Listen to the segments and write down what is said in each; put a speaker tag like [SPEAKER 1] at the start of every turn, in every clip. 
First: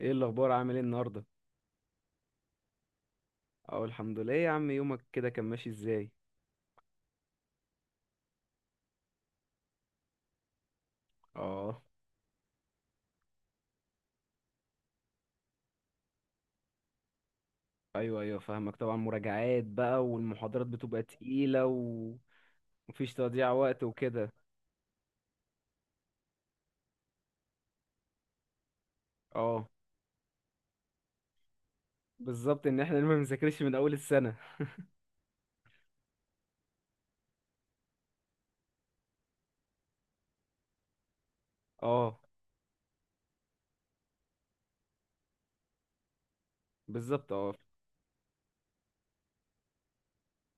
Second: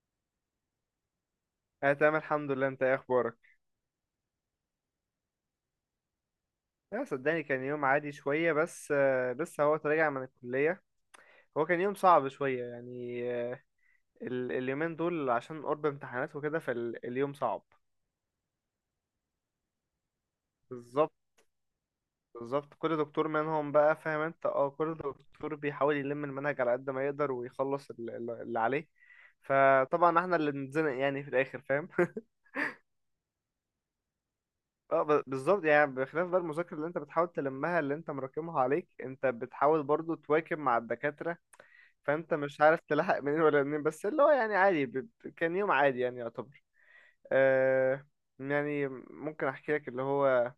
[SPEAKER 1] ايه الاخبار، عامل ايه النهارده؟
[SPEAKER 2] انا تمام الحمد لله. انت ايه اخبارك؟
[SPEAKER 1] اه، الحمد لله. إيه يا عم، يومك كده كان ماشي ازاي؟
[SPEAKER 2] لا، صدقني كان يوم عادي شويه بس، لسه هو راجع من الكليه. هو كان
[SPEAKER 1] اه.
[SPEAKER 2] يوم صعب شويه يعني. اليومين دول عشان قرب امتحانات وكده، فاليوم صعب.
[SPEAKER 1] ايوه ايوه، فاهمك طبعا. مراجعات بقى والمحاضرات بتبقى
[SPEAKER 2] بالظبط.
[SPEAKER 1] تقيله ومفيش
[SPEAKER 2] بالظبط، كل دكتور
[SPEAKER 1] تضييع
[SPEAKER 2] منهم
[SPEAKER 1] وقت
[SPEAKER 2] بقى فاهم
[SPEAKER 1] وكده.
[SPEAKER 2] انت، كل دكتور بيحاول يلم المنهج على قد ما يقدر ويخلص اللي عليه.
[SPEAKER 1] اه
[SPEAKER 2] فطبعا احنا اللي بنتزنق يعني في الاخر، فاهم؟
[SPEAKER 1] بالظبط، ان احنا ما بنذاكرش من اول السنه.
[SPEAKER 2] بالظبط، يعني بخلاف بقى المذاكرة اللي انت بتحاول تلمها اللي انت مراكمها عليك، انت بتحاول برضو تواكب مع الدكاترة.
[SPEAKER 1] اه
[SPEAKER 2] فانت مش عارف تلحق منين ولا منين، بس اللي هو يعني عادي. كان يوم عادي يعني يعتبر.
[SPEAKER 1] بالظبط. اه.
[SPEAKER 2] آه يعني ممكن احكي لك اللي هو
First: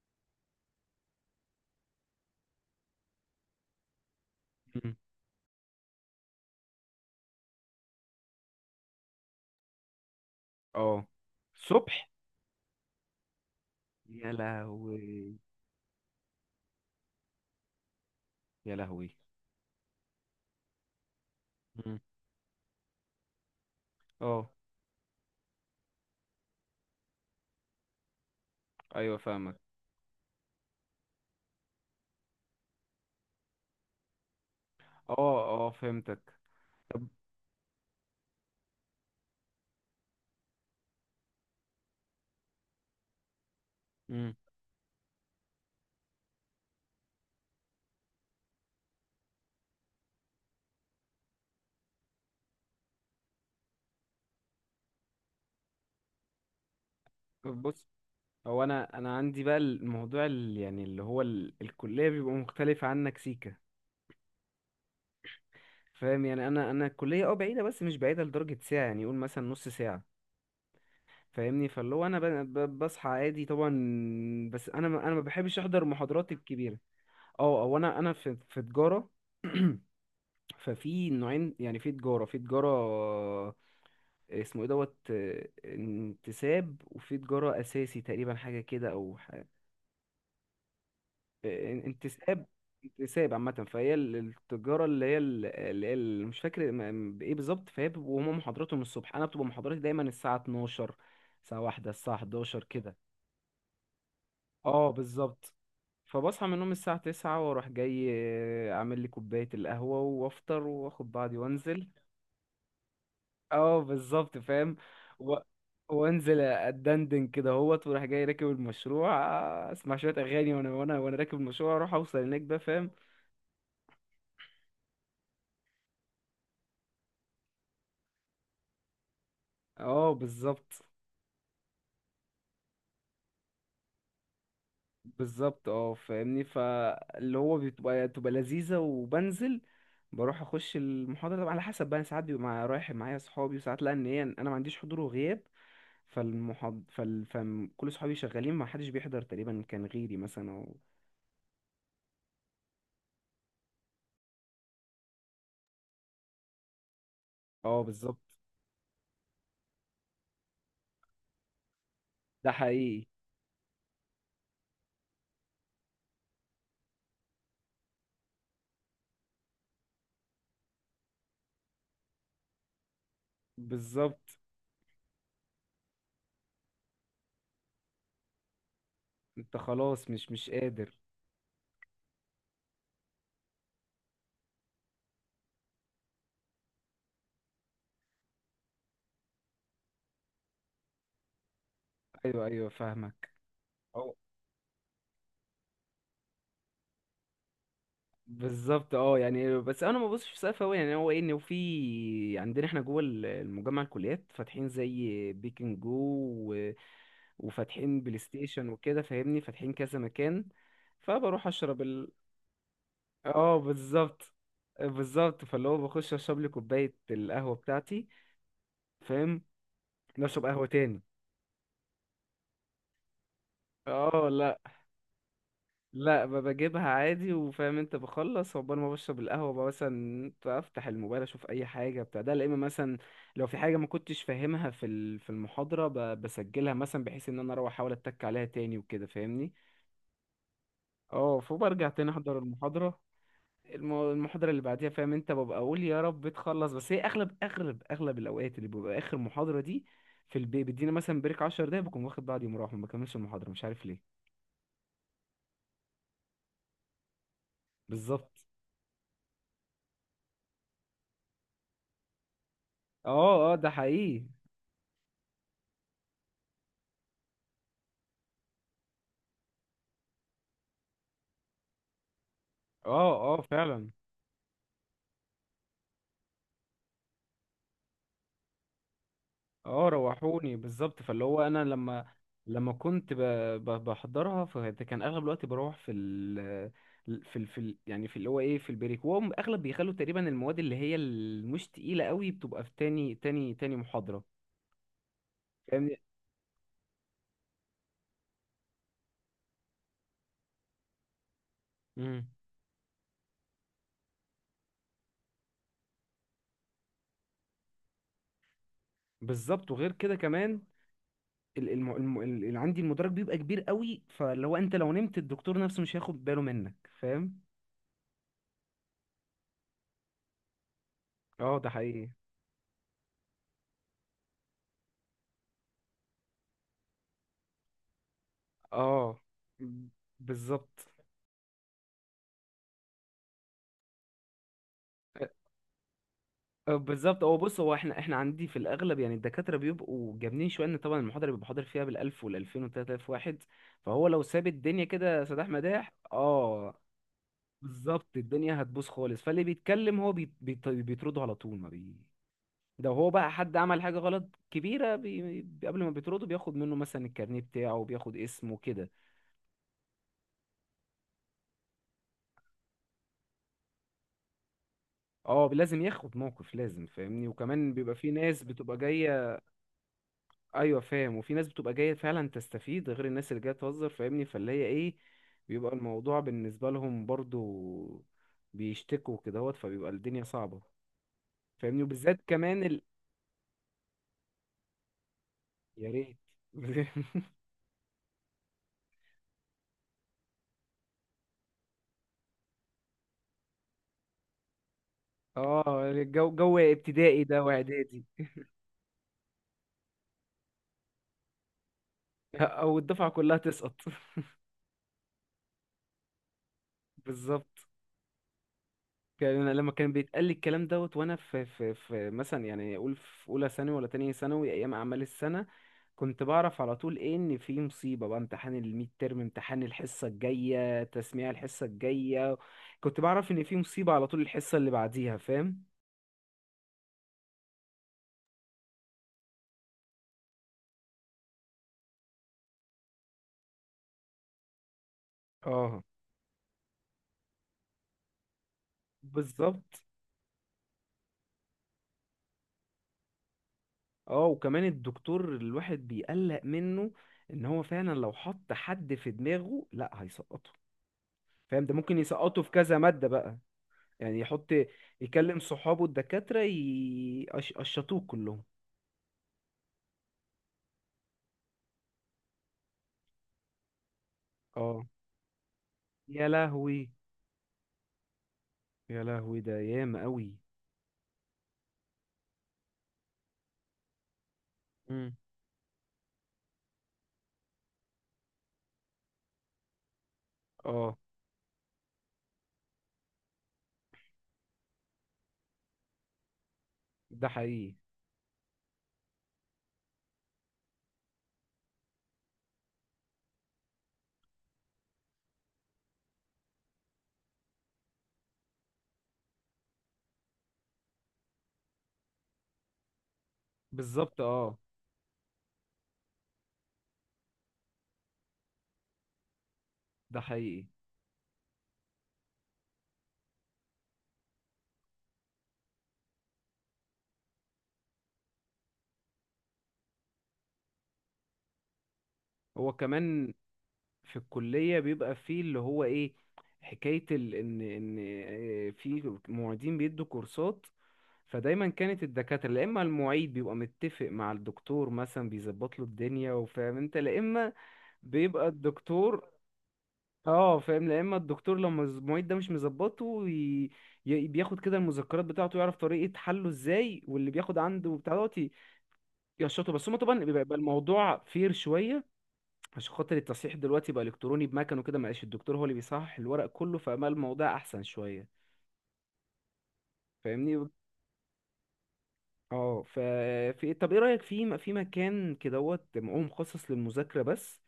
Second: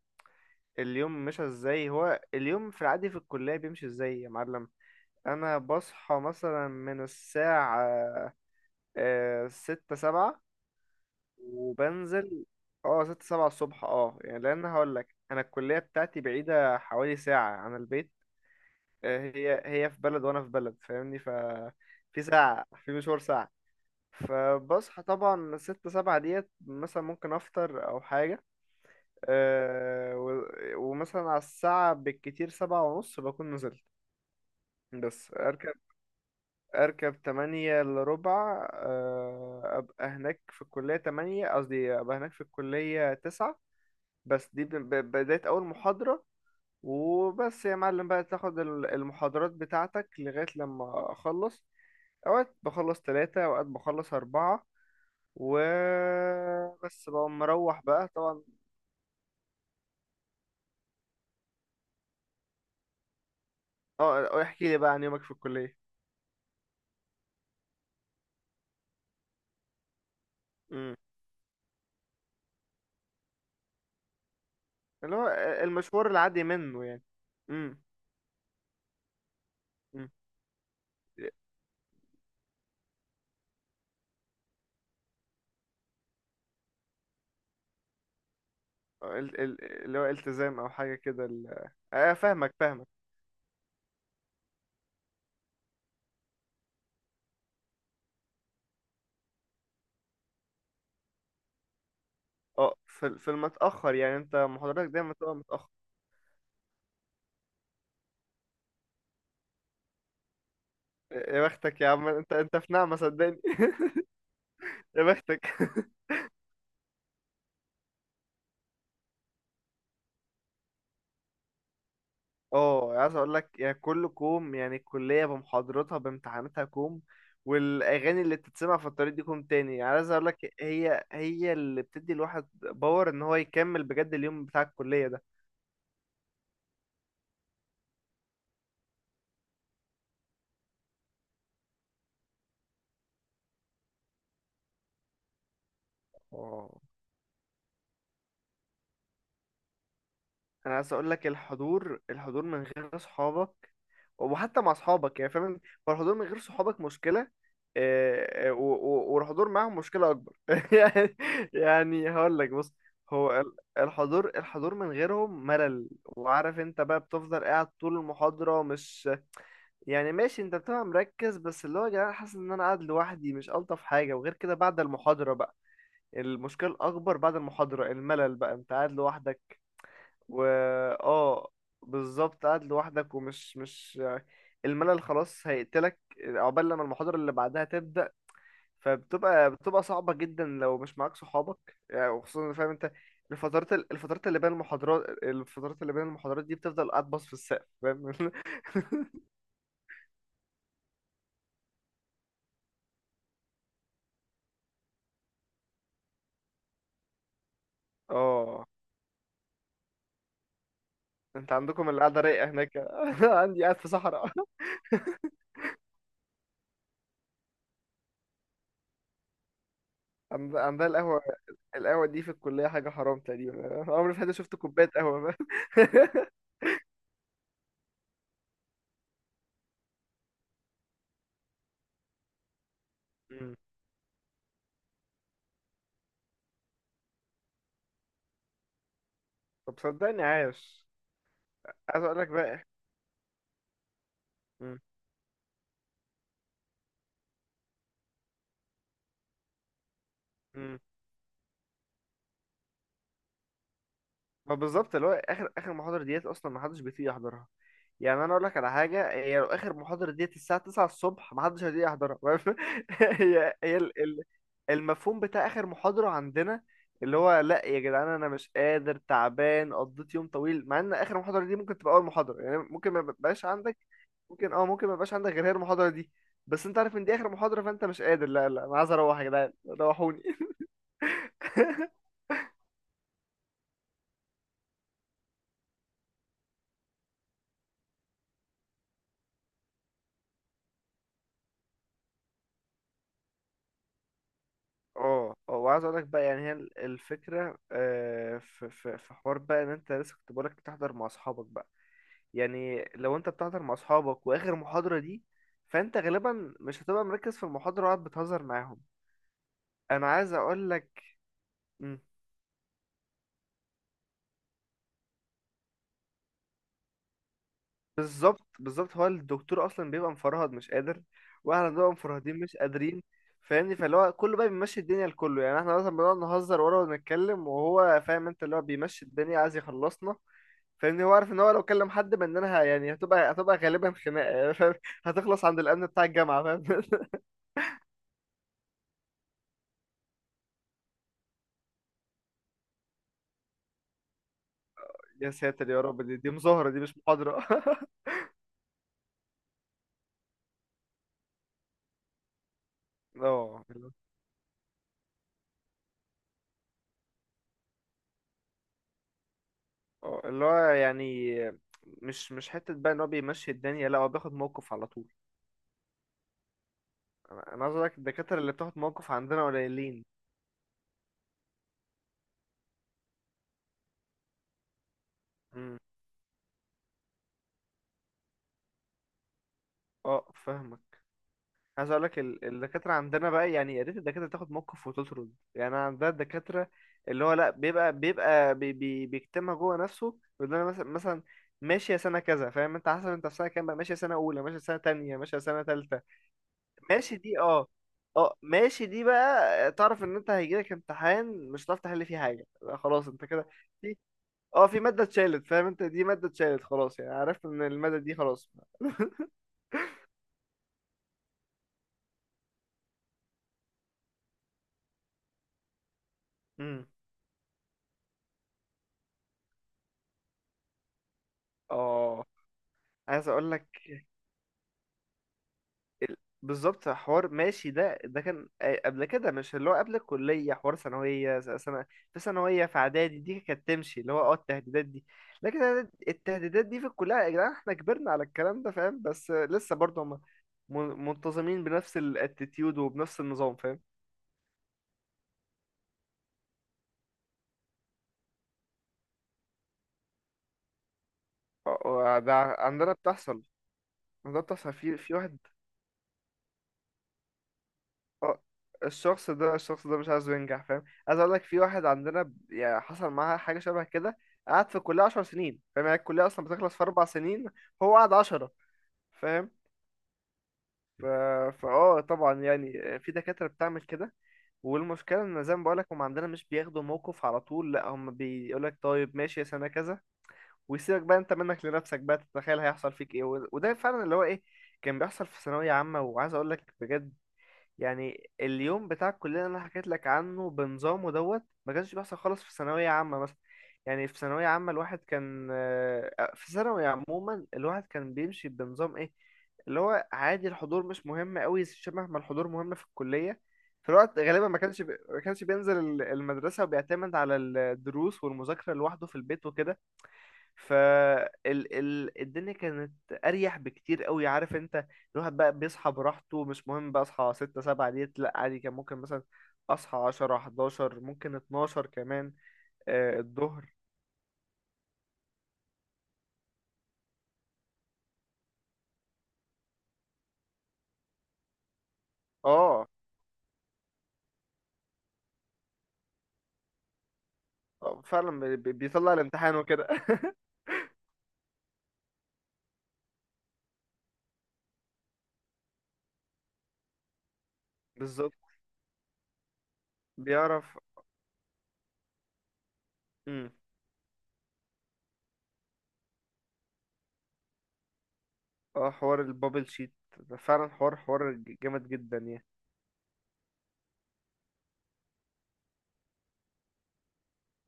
[SPEAKER 2] اليوم مشى ازاي. هو اليوم في العادي في الكلية بيمشي ازاي يا معلم؟
[SPEAKER 1] مم.
[SPEAKER 2] انا بصحى مثلا من الساعة 6 7،
[SPEAKER 1] اه، الصبح.
[SPEAKER 2] وبنزل. اه 6 7 الصبح،
[SPEAKER 1] يا
[SPEAKER 2] يعني، لان هقول لك
[SPEAKER 1] لهوي،
[SPEAKER 2] انا الكلية بتاعتي بعيدة حوالي ساعة عن البيت.
[SPEAKER 1] يا لهوي.
[SPEAKER 2] هي في بلد وانا في بلد، فاهمني.
[SPEAKER 1] مم.
[SPEAKER 2] في ساعة، في مشوار ساعة.
[SPEAKER 1] اه
[SPEAKER 2] فبصحى طبعا 6 7 ديت، مثلا ممكن أفطر أو حاجة.
[SPEAKER 1] ايوه فاهمك.
[SPEAKER 2] أه و- ومثلا على الساعة بالكتير 7 ونص بكون نزلت. بس
[SPEAKER 1] اه اه
[SPEAKER 2] أركب.
[SPEAKER 1] فهمتك. طب.
[SPEAKER 2] أركب 8 إلا ربع، أبقى هناك في الكلية 8، قصدي أبقى هناك في الكلية 9.
[SPEAKER 1] مم.
[SPEAKER 2] بس دي بداية أول محاضرة. وبس يا معلم بقى تاخد المحاضرات بتاعتك لغاية لما أخلص. أوقات بخلص 3، أوقات بخلص 4. وبس بقى
[SPEAKER 1] طب
[SPEAKER 2] مروح
[SPEAKER 1] بص،
[SPEAKER 2] بقى طبعا.
[SPEAKER 1] هو انا عندي بقى الموضوع يعني اللي هو الكليه بيبقى مختلف عنك سيكا.
[SPEAKER 2] اه، احكي لي بقى عن يومك في الكلية.
[SPEAKER 1] فاهم يعني، انا الكليه اه بعيده، بس مش بعيده لدرجه ساعه، يعني يقول مثلا نص ساعه.
[SPEAKER 2] امم
[SPEAKER 1] فاهمني، فاللي هو انا بصحى عادي طبعا. بس انا ما انا
[SPEAKER 2] اللي
[SPEAKER 1] ما
[SPEAKER 2] هو
[SPEAKER 1] بحبش احضر
[SPEAKER 2] المشوار
[SPEAKER 1] محاضرات
[SPEAKER 2] العادي
[SPEAKER 1] الكبيره.
[SPEAKER 2] منه يعني.
[SPEAKER 1] اه، او
[SPEAKER 2] امم
[SPEAKER 1] انا في تجاره.
[SPEAKER 2] امم
[SPEAKER 1] ففي نوعين يعني، في تجاره في تجاره، اسمه ايه دوت انتساب، وفي تجارة اساسي تقريبا حاجة كده، او
[SPEAKER 2] اللي هو التزام او حاجة كده. اه،
[SPEAKER 1] انتساب.
[SPEAKER 2] فاهمك فاهمك.
[SPEAKER 1] انتساب عامة، فهي التجارة اللي هي مش فاكر بإيه بالظبط. فهي بيبقوا هما محاضراتهم الصبح، أنا بتبقى محاضراتي دايما الساعة 12، الساعة واحدة، الساعة 11
[SPEAKER 2] اه،
[SPEAKER 1] كده.
[SPEAKER 2] في المتأخر يعني، انت
[SPEAKER 1] اه
[SPEAKER 2] محاضراتك دايما تبقى
[SPEAKER 1] بالظبط.
[SPEAKER 2] متأخر.
[SPEAKER 1] فبصحى من النوم الساعة 9 وأروح جاي، أعمل لي كوباية القهوة وأفطر وآخد بعضي
[SPEAKER 2] يا بختك
[SPEAKER 1] وأنزل.
[SPEAKER 2] يا عم، انت في نعمة صدقني.
[SPEAKER 1] اه بالظبط فاهم.
[SPEAKER 2] يا
[SPEAKER 1] و...
[SPEAKER 2] بختك.
[SPEAKER 1] وانزل اتدندن كده اهوت، وراح جاي راكب المشروع، اسمع شويه اغاني، وانا وانا راكب المشروع، اروح اوصل هناك بقى فاهم.
[SPEAKER 2] اه، عايز اقول لك يعني كل كوم، يعني الكليه بمحاضراتها بامتحاناتها كوم. والاغاني اللي بتتسمع في الطريق دي كوم تاني، يعني عايز
[SPEAKER 1] اه
[SPEAKER 2] اقول لك
[SPEAKER 1] بالظبط.
[SPEAKER 2] هي هي اللي بتدي الواحد باور ان هو يكمل بجد اليوم بتاع الكليه ده.
[SPEAKER 1] بالظبط اه، فاهمني، فاللي هو بتبقى لذيذة وبنزل. بروح اخش المحاضرة طبعا، على حسب بقى، ساعات بيبقى مع، رايح معايا اصحابي، وساعات لا، ان هي انا ما عنديش حضور وغياب.
[SPEAKER 2] اه،
[SPEAKER 1] فكل صحابي شغالين، ما حدش بيحضر تقريبا كان غيري مثلا
[SPEAKER 2] انا
[SPEAKER 1] او.
[SPEAKER 2] عايز اقول لك الحضور، الحضور من غير اصحابك. وحتى مع اصحابك يعني، فاهم؟ هو الحضور من غير صحابك مشكله.
[SPEAKER 1] اه بالظبط.
[SPEAKER 2] والحضور معاهم مشكله اكبر يعني. يعني هقول
[SPEAKER 1] ده
[SPEAKER 2] لك، بص.
[SPEAKER 1] حقيقي.
[SPEAKER 2] هو الحضور الحضور من غيرهم ملل، وعارف انت بقى بتفضل قاعد طول المحاضره مش. يعني ماشي، انت بتبقى مركز، بس اللي هو يا جدعان حاسس ان انا قاعد لوحدي مش الطف حاجه. وغير
[SPEAKER 1] بالظبط،
[SPEAKER 2] كده بعد المحاضره بقى، المشكله الاكبر بعد المحاضره الملل بقى، انت قاعد
[SPEAKER 1] انت
[SPEAKER 2] لوحدك
[SPEAKER 1] خلاص مش
[SPEAKER 2] و
[SPEAKER 1] مش قادر.
[SPEAKER 2] اه، بالظبط قاعد لوحدك ومش مش الملل خلاص هيقتلك عقبال لما المحاضرة اللي بعدها تبدأ. فبتبقى بتبقى صعبة جدا لو مش معاك صحابك يعني،
[SPEAKER 1] ايوه
[SPEAKER 2] وخصوصا
[SPEAKER 1] ايوه
[SPEAKER 2] فاهم انت،
[SPEAKER 1] فاهمك. أو-
[SPEAKER 2] الفترات اللي بين المحاضرات دي بتفضل قاعد باص في السقف، فاهم؟
[SPEAKER 1] بالظبط اه، يعني بس انا ما ببصش في سقف قوي. يعني هو ايه، ان في عندنا احنا جوه المجمع الكليات فاتحين زي بيكن جو. و... وفاتحين بلاي
[SPEAKER 2] اه،
[SPEAKER 1] ستيشن وكده، فاهمني، فاتحين كذا مكان. فبروح
[SPEAKER 2] انت
[SPEAKER 1] اشرب
[SPEAKER 2] عندكم
[SPEAKER 1] ال...
[SPEAKER 2] القعدة رايقة هناك.
[SPEAKER 1] اه
[SPEAKER 2] عندي قاعد في صحراء.
[SPEAKER 1] بالظبط. بالظبط، فاللي هو بخش اشرب لي كوبايه القهوه بتاعتي. فاهم. نشرب قهوه
[SPEAKER 2] عندها
[SPEAKER 1] تاني.
[SPEAKER 2] القهوة. القهوة دي في الكلية حاجة حرام تقريبا. عمري في
[SPEAKER 1] اه
[SPEAKER 2] حياتي شفت
[SPEAKER 1] لا.
[SPEAKER 2] كوباية قهوة. فاهم؟
[SPEAKER 1] لا، بجيبها عادي، وفاهم انت، بخلص عقبال ما بشرب القهوة بقى، مثلا افتح الموبايل، اشوف اي حاجة بتاع ده. لا، اما مثلا لو
[SPEAKER 2] مم.
[SPEAKER 1] في حاجة ما كنتش فاهمها في في المحاضرة، بسجلها مثلا، بحيث ان انا اروح احاول اتك عليها تاني وكده فاهمني.
[SPEAKER 2] طب، صدقني عاش.
[SPEAKER 1] اه، فبرجع
[SPEAKER 2] عايز
[SPEAKER 1] تاني
[SPEAKER 2] اقول لك
[SPEAKER 1] احضر
[SPEAKER 2] بقى.
[SPEAKER 1] المحاضرة. المحاضرة اللي
[SPEAKER 2] مم.
[SPEAKER 1] بعديها، فاهم انت، ببقى اقول يا رب تخلص. بس هي اغلب الاوقات اللي بيبقى اخر محاضرة دي في البيت،
[SPEAKER 2] مم.
[SPEAKER 1] بيدينا مثلا بريك 10 دقايق، بكون واخد بعضي ومروح، ما بكملش المحاضرة، مش عارف ليه.
[SPEAKER 2] ما بالظبط، اللي هو اخر اخر محاضره ديت اصلا ما حدش بيطيق يحضرها. يعني انا اقول
[SPEAKER 1] بالظبط.
[SPEAKER 2] لك على حاجه، هي لو اخر محاضره ديت الساعه 9 الصبح ما حدش هيطيق يحضرها، واقف؟
[SPEAKER 1] اه
[SPEAKER 2] هي
[SPEAKER 1] اه ده
[SPEAKER 2] هي
[SPEAKER 1] حقيقي.
[SPEAKER 2] المفهوم بتاع اخر محاضره عندنا، اللي هو، لا يا جدعان انا مش قادر، تعبان، قضيت يوم طويل، مع ان اخر محاضره دي ممكن تبقى اول محاضره، يعني ممكن ما
[SPEAKER 1] اه اه
[SPEAKER 2] يبقاش عندك.
[SPEAKER 1] فعلا.
[SPEAKER 2] ممكن، ممكن ما يبقاش عندك غير هي المحاضره دي. بس انت عارف ان دي اخر محاضره فانت مش قادر، لا لا انا عايز اروح يا جدعان.
[SPEAKER 1] اه
[SPEAKER 2] روحوني!
[SPEAKER 1] روحوني. بالظبط، فاللي هو انا لما، لما كنت ب... بحضرها، فكان اغلب الوقت بروح في يعني في اللي هو ايه، في البريك، وهم اغلب بيخلوا تقريبا المواد اللي هي المش تقيله قوي بتبقى في تاني محاضره،
[SPEAKER 2] اه اه، وعايز اقول
[SPEAKER 1] فاهمني.
[SPEAKER 2] لك بقى، يعني هي الفكره، في حوار بقى ان انت لسه كنت بقولك بتحضر مع اصحابك بقى.
[SPEAKER 1] امم.
[SPEAKER 2] يعني لو انت بتحضر مع اصحابك واخر محاضره دي، فانت غالبا مش هتبقى مركز في المحاضره وقاعد بتهزر معاهم.
[SPEAKER 1] بالظبط، وغير
[SPEAKER 2] انا
[SPEAKER 1] كده
[SPEAKER 2] عايز
[SPEAKER 1] كمان
[SPEAKER 2] اقول لك.
[SPEAKER 1] الم... اللي عندي المدرج بيبقى كبير قوي، فاللي هو انت لو نمت الدكتور نفسه مش هياخد باله منك، فاهم.
[SPEAKER 2] بالظبط بالظبط، هو الدكتور اصلا بيبقى مفرهد مش قادر.
[SPEAKER 1] اه ده
[SPEAKER 2] واحنا بنبقى
[SPEAKER 1] حقيقي.
[SPEAKER 2] مفرهدين مش قادرين. فاهمني، فاللي هو كله بقى بيمشي الدنيا لكله، يعني احنا مثلا بنقعد نهزر ورا ونتكلم، وهو فاهم انت اللي هو بيمشي
[SPEAKER 1] اه
[SPEAKER 2] الدنيا عايز يخلصنا.
[SPEAKER 1] بالظبط.
[SPEAKER 2] فاهمني، هو عارف ان هو لو كلم حد مننا يعني هتبقى غالبا خناقه يعني، فاهم؟ هتخلص عند الامن بتاع الجامعه، فاهم؟
[SPEAKER 1] بالظبط. هو بص، هو احنا عندي في الاغلب يعني الدكاتره بيبقوا جامدين شويه، ان طبعا المحاضره بيبقى حاضر فيها بالالف والالفين والتلات الاف واحد، فهو لو ساب الدنيا كده
[SPEAKER 2] يا
[SPEAKER 1] سداح
[SPEAKER 2] ساتر يا
[SPEAKER 1] مداح،
[SPEAKER 2] رب، دي مظاهره
[SPEAKER 1] اه.
[SPEAKER 2] دي مش محاضره.
[SPEAKER 1] بالظبط، الدنيا هتبوظ خالص. فاللي بيتكلم هو بي بي بيطرده على طول، ما بي، ده هو بقى حد
[SPEAKER 2] اه،
[SPEAKER 1] عمل
[SPEAKER 2] اللي هو،
[SPEAKER 1] حاجه غلط كبيره، قبل ما بيطرده بياخد منه مثلا الكارنيه بتاعه وبياخد اسمه كده.
[SPEAKER 2] اللي هو يعني مش حته بقى ان هو بيمشي الدنيا، لا هو بياخد موقف على طول.
[SPEAKER 1] اه لازم ياخد موقف، لازم، فاهمني.
[SPEAKER 2] انا
[SPEAKER 1] وكمان
[SPEAKER 2] عايز اقول
[SPEAKER 1] بيبقى
[SPEAKER 2] لك
[SPEAKER 1] في
[SPEAKER 2] الدكاتره
[SPEAKER 1] ناس
[SPEAKER 2] اللي بتاخد
[SPEAKER 1] بتبقى
[SPEAKER 2] موقف
[SPEAKER 1] جايه.
[SPEAKER 2] عندنا قليلين.
[SPEAKER 1] ايوه فاهم، وفي ناس بتبقى جايه فعلا تستفيد، غير الناس اللي جايه تهزر، فاهمني، فاللي هي ايه، بيبقى
[SPEAKER 2] امم
[SPEAKER 1] الموضوع بالنسبه لهم برضو بيشتكوا كدهوت، فبيبقى الدنيا
[SPEAKER 2] اه،
[SPEAKER 1] صعبه،
[SPEAKER 2] فاهمك.
[SPEAKER 1] فاهمني.
[SPEAKER 2] عايز اقول لك،
[SPEAKER 1] وبالذات كمان
[SPEAKER 2] الدكاتره عندنا بقى، يعني يا ريت الدكاتره تاخد موقف وتطرد يعني
[SPEAKER 1] يا
[SPEAKER 2] عندنا
[SPEAKER 1] ريت.
[SPEAKER 2] الدكاتره. اللي هو لا بيبقى بي بي بيكتمها جوه نفسه، بيقول لنا مثلا ماشيه سنه كذا، فاهم انت، حسب انت في سنه كام بقى، ماشيه سنه اولى، ماشيه سنه تانية، ماشيه سنه
[SPEAKER 1] اه،
[SPEAKER 2] تالتة.
[SPEAKER 1] الجو
[SPEAKER 2] ماشي
[SPEAKER 1] ابتدائي
[SPEAKER 2] دي،
[SPEAKER 1] ده
[SPEAKER 2] اه.
[SPEAKER 1] واعدادي.
[SPEAKER 2] اه، ماشي دي بقى تعرف ان انت هيجيلك امتحان مش هتعرف تحل فيه حاجه، لا
[SPEAKER 1] او الدفعه
[SPEAKER 2] خلاص انت
[SPEAKER 1] كلها
[SPEAKER 2] كده.
[SPEAKER 1] تسقط.
[SPEAKER 2] في اه في ماده اتشالت، فاهم انت دي ماده اتشالت خلاص، يعني عرفت ان
[SPEAKER 1] بالظبط.
[SPEAKER 2] الماده دي خلاص.
[SPEAKER 1] كان أنا لما كان بيتقال لي الكلام دوت وانا في مثلا، يعني اقول في اولى ثانوي ولا تانية ثانوي، ايام اعمال السنه، كنت بعرف على
[SPEAKER 2] امم.
[SPEAKER 1] طول ايه، ان في مصيبه بقى، امتحان الميد ترم، امتحان الحصه الجايه، تسميع الحصه
[SPEAKER 2] اه،
[SPEAKER 1] الجايه. كنت
[SPEAKER 2] عايز
[SPEAKER 1] بعرف ان
[SPEAKER 2] اقول
[SPEAKER 1] في
[SPEAKER 2] لك
[SPEAKER 1] مصيبه على طول الحصه اللي بعديها، فاهم.
[SPEAKER 2] ال- بالظبط، حوار ماشي ده كان قبل كده، مش اللي هو قبل الكلية حوار ثانوية، سنة. في ثانوية في إعدادي دي كانت تمشي اللي هو التهديدات دي. لكن
[SPEAKER 1] اه
[SPEAKER 2] أنا التهديدات دي في الكلية يا جدعان احنا كبرنا على الكلام ده فاهم، بس لسه
[SPEAKER 1] بالظبط.
[SPEAKER 2] برضه هم منتظمين بنفس الاتيتيود وبنفس النظام، فاهم؟
[SPEAKER 1] اه، وكمان الدكتور الواحد بيقلق منه، ان هو فعلا لو حط حد في دماغه لا هيسقطه، فاهم، ده
[SPEAKER 2] اه،
[SPEAKER 1] ممكن
[SPEAKER 2] ده
[SPEAKER 1] يسقطه في كذا
[SPEAKER 2] عندنا
[SPEAKER 1] ماده بقى،
[SPEAKER 2] بتحصل
[SPEAKER 1] يعني
[SPEAKER 2] عندنا
[SPEAKER 1] يحط،
[SPEAKER 2] بتحصل في واحد.
[SPEAKER 1] يكلم صحابه الدكاترة يقشطوه
[SPEAKER 2] اه،
[SPEAKER 1] كلهم.
[SPEAKER 2] الشخص ده الشخص ده مش عايزه ينجح، فاهم؟ عايز اقول لك في واحد عندنا يعني حصل معاه حاجه شبه كده، قعد في
[SPEAKER 1] اه.
[SPEAKER 2] الكليه 10 سنين، فاهم؟ يعني الكليه
[SPEAKER 1] يا
[SPEAKER 2] اصلا بتخلص في
[SPEAKER 1] لهوي،
[SPEAKER 2] 4 سنين. هو قعد 10،
[SPEAKER 1] يا لهوي،
[SPEAKER 2] فاهم.
[SPEAKER 1] ده ياما قوي.
[SPEAKER 2] ف... فاه طبعا يعني في دكاتره بتعمل كده.
[SPEAKER 1] امم.
[SPEAKER 2] والمشكله ان زي ما بقول لك، هم عندنا مش بياخدوا موقف على طول، لا هم بيقول لك طيب ماشي يا سنه كذا.
[SPEAKER 1] اه
[SPEAKER 2] ويسيبك بقى انت منك لنفسك بقى تتخيل هيحصل فيك ايه، وده فعلا اللي هو ايه كان بيحصل في ثانويه عامه. وعايز اقول لك بجد،
[SPEAKER 1] ده حقيقي.
[SPEAKER 2] يعني اليوم بتاع الكلية اللي انا حكيت لك عنه بنظامه دوت ما كانش بيحصل خالص في ثانوية عامة مثلا. يعني في ثانوية عامة الواحد كان، في ثانوي عموما الواحد كان بيمشي بنظام ايه، اللي هو عادي، الحضور مش مهم قوي شبه ما الحضور مهم في الكلية. في الوقت
[SPEAKER 1] بالظبط،
[SPEAKER 2] غالبا
[SPEAKER 1] اه
[SPEAKER 2] ما كانش بينزل المدرسة، وبيعتمد على الدروس والمذاكرة لوحده في البيت وكده.
[SPEAKER 1] ده حقيقي.
[SPEAKER 2] فالدنيا كانت اريح بكتير قوي، عارف انت. الواحد بقى بيصحى براحته، مش مهم بقى اصحى 6 7 ديت، لا عادي كان ممكن مثلا اصحى 10 11، ممكن 12 كمان.
[SPEAKER 1] هو كمان
[SPEAKER 2] الظهر.
[SPEAKER 1] في الكلية بيبقى فيه اللي هو ايه، ان في معيدين بيدوا كورسات، فدايما كانت الدكاترة، لا اما
[SPEAKER 2] اه،
[SPEAKER 1] المعيد بيبقى متفق مع الدكتور مثلا، بيظبط له الدنيا، وفاهم انت، لا اما
[SPEAKER 2] فعلا
[SPEAKER 1] بيبقى
[SPEAKER 2] بيطلع
[SPEAKER 1] الدكتور،
[SPEAKER 2] الامتحان وكده.
[SPEAKER 1] اه فاهم، يا اما الدكتور لما المعيد ده مش مظبطه بياخد كده المذكرات بتاعته، يعرف طريقة حله ازاي، واللي بياخد عنده بتاع
[SPEAKER 2] بالظبط
[SPEAKER 1] دوت يشطه. بس هما طبعا بيبقى
[SPEAKER 2] بيعرف.
[SPEAKER 1] الموضوع فير شوية عشان خاطر
[SPEAKER 2] امم.
[SPEAKER 1] التصحيح دلوقتي بقى الكتروني بمكن وكده، مبقاش الدكتور هو اللي بيصحح الورق كله، فبقى الموضوع احسن شوية،
[SPEAKER 2] اه، حوار البابل شيت ده فعلا
[SPEAKER 1] فاهمني.
[SPEAKER 2] حوار حوار جامد جدا يعني.
[SPEAKER 1] اه ف، في إيه، طب ايه رأيك في مكان كدهوت معاه مخصص للمذاكرة بس،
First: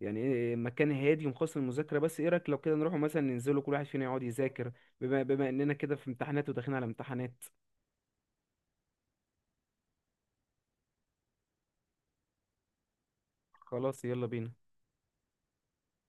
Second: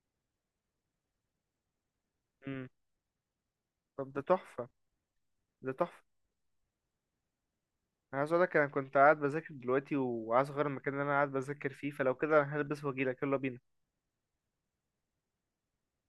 [SPEAKER 1] يعني إيه، مكان هادي ومخصص للمذاكرة بس، ايه رأيك لو
[SPEAKER 2] امم.
[SPEAKER 1] كده نروحوا مثلا ننزلوا كل واحد فينا
[SPEAKER 2] طب، ده
[SPEAKER 1] يقعد
[SPEAKER 2] تحفة.
[SPEAKER 1] يذاكر، بما
[SPEAKER 2] ده
[SPEAKER 1] اننا كده
[SPEAKER 2] تحفة.
[SPEAKER 1] في امتحانات وداخلين على امتحانات؟
[SPEAKER 2] انا عايز اقولك، انا كنت قاعد بذاكر دلوقتي وعايز اغير المكان اللي انا قاعد بذاكر فيه، فلو كده انا هلبس واجيلك. يلا بينا.
[SPEAKER 1] خلاص يلا بينا.